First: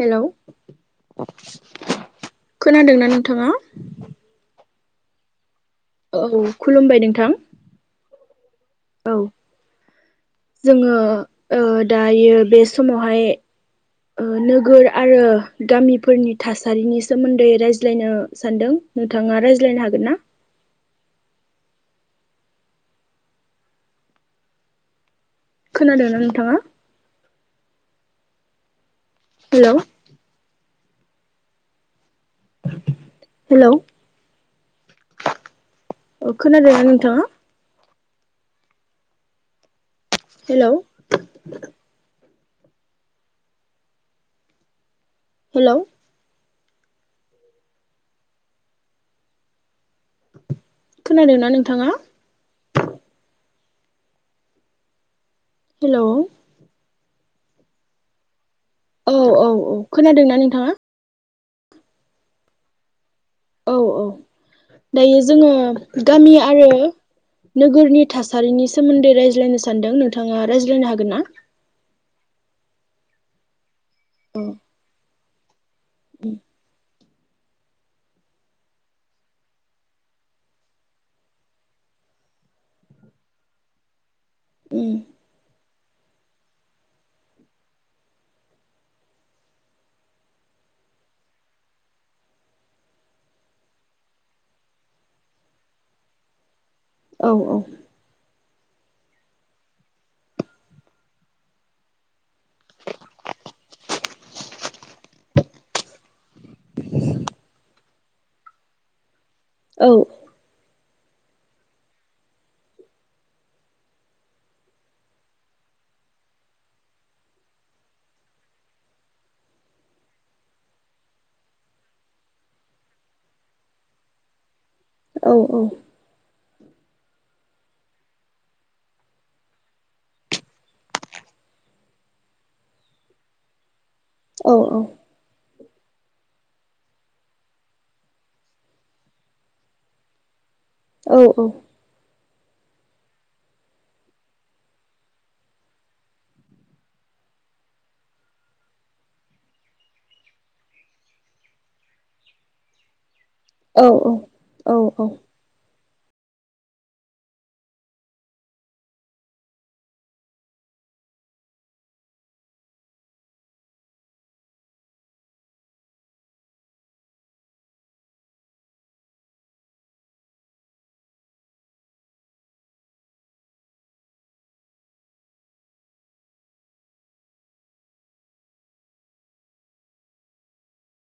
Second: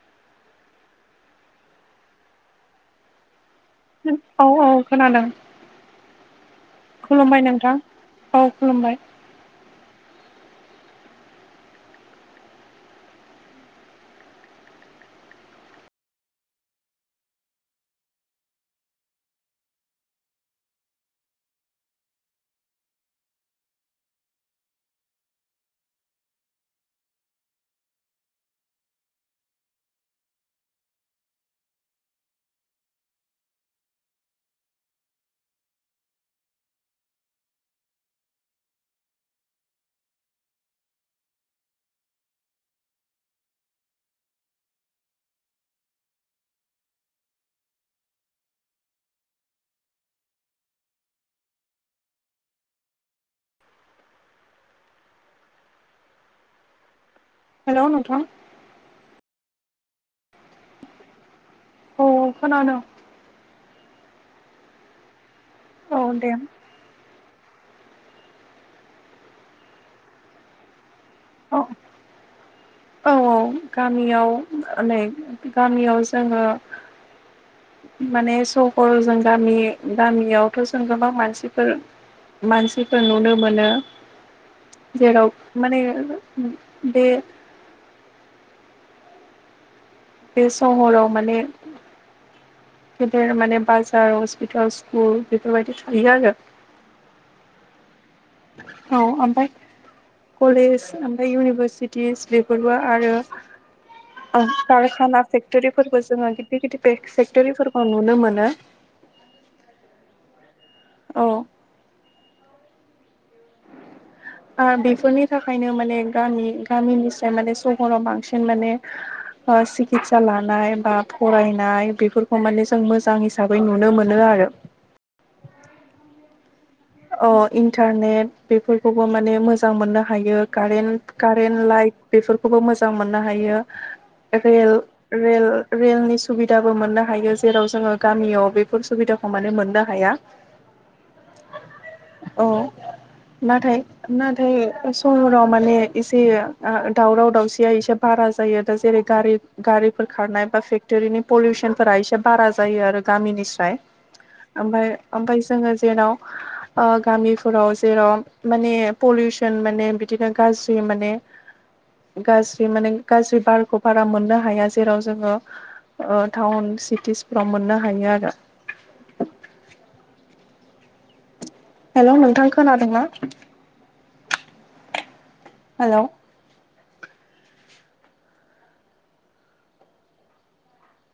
Hello खोनादोंना नोंथाङा? औ औ खोनादों। औ खुलुमबाय खुलुमबाय नोंथां, औ खुलुमबाय। औ जोङो ओ दायो बे समावहाय ओ नोगोर आरो गामिफोरनि थासारिनि सोमोन्दै रायज्लायनो सानदों। नोंथाङा रायज्लायनो हागोन ना? खोनादों ना नोंथाङा? हेलौ हेलौ ओ खोनादोंना नोंथाङा? हेलौ हेलौ खोनादोंना नोंथाङा? हेलौ हेलौ‌ नोंथां औ औ औ खोनादों ना नोंथाङा? औ औ खोनादों। औ औ दायो जोङो औ दे गामि आरो नोगोरनि थासारिनि सोमोन्दै रायज्लायनो सानदों नोंथाङा रायज्लायनो हागोन ना? औ औ औ गामियाव औ नै गामियाव जोङो माने सहर जों गामि गामियावथ' जों गोबां मानसिफोर मानसिफोर नुनो मोनो जेराव माने बे बे सहराव माने गेदेर माने बाजार, हस्पिताल, स्कुल बेफोरबायदि थायो आरो औ औ औ ओमफाय कलेज ओमफ्राय इउनिभारसिटिस बेफोरबो आरो [inaudible] कारखाना फेक्टरिबो जोङो गिदिर गिदिर फेक्ट'रिफोरखौ नुनो मोनो औ औ ओ बेफोरनि थाखायनो माने गामि गामिनिसाय माने सहराव बांसिन माने ओ सिकित्सा लानाय बा फरायनाय बेफोरखौ माने जों मोजां हिसाबै नुनो मोनो आरो। औ औ अ इन्टारनेट बेफोरखौबो माने मोजां मोननो हायो। कारेन्ट कारेन्ट लाइट बेफोरखौबो मोजां मोननो हायो। [inaudible] रेल रेल रेलनि सुबिदाबो मोननो हायो जेराव जोङो गामियाव बेफोर सुबिदाखौ माने मोननो हाया। औ औ औ [inaudible] नाथाय नाथाय सहराव माने एसे दावराव दावसिया एसे बारा जायो दा जेरै गारि गारिफोर खारनाय बा फेक्ट'रिनि पलिउसनफोरा एसे बारा जायो आरो गामिनि औ औ ओम औ ओमफ्राय जोङो जेराव गामिफोराव जेराव माने पलिउसन माने बिदिनो गाज्रि माने गाज्रि माने गाज्रि बारखौ बारा मोननो हाया जेराव जोङो टाउन सिटिसफोराव मोननो हायो आरो। हेल' नोंथां खोनादोंना हेल'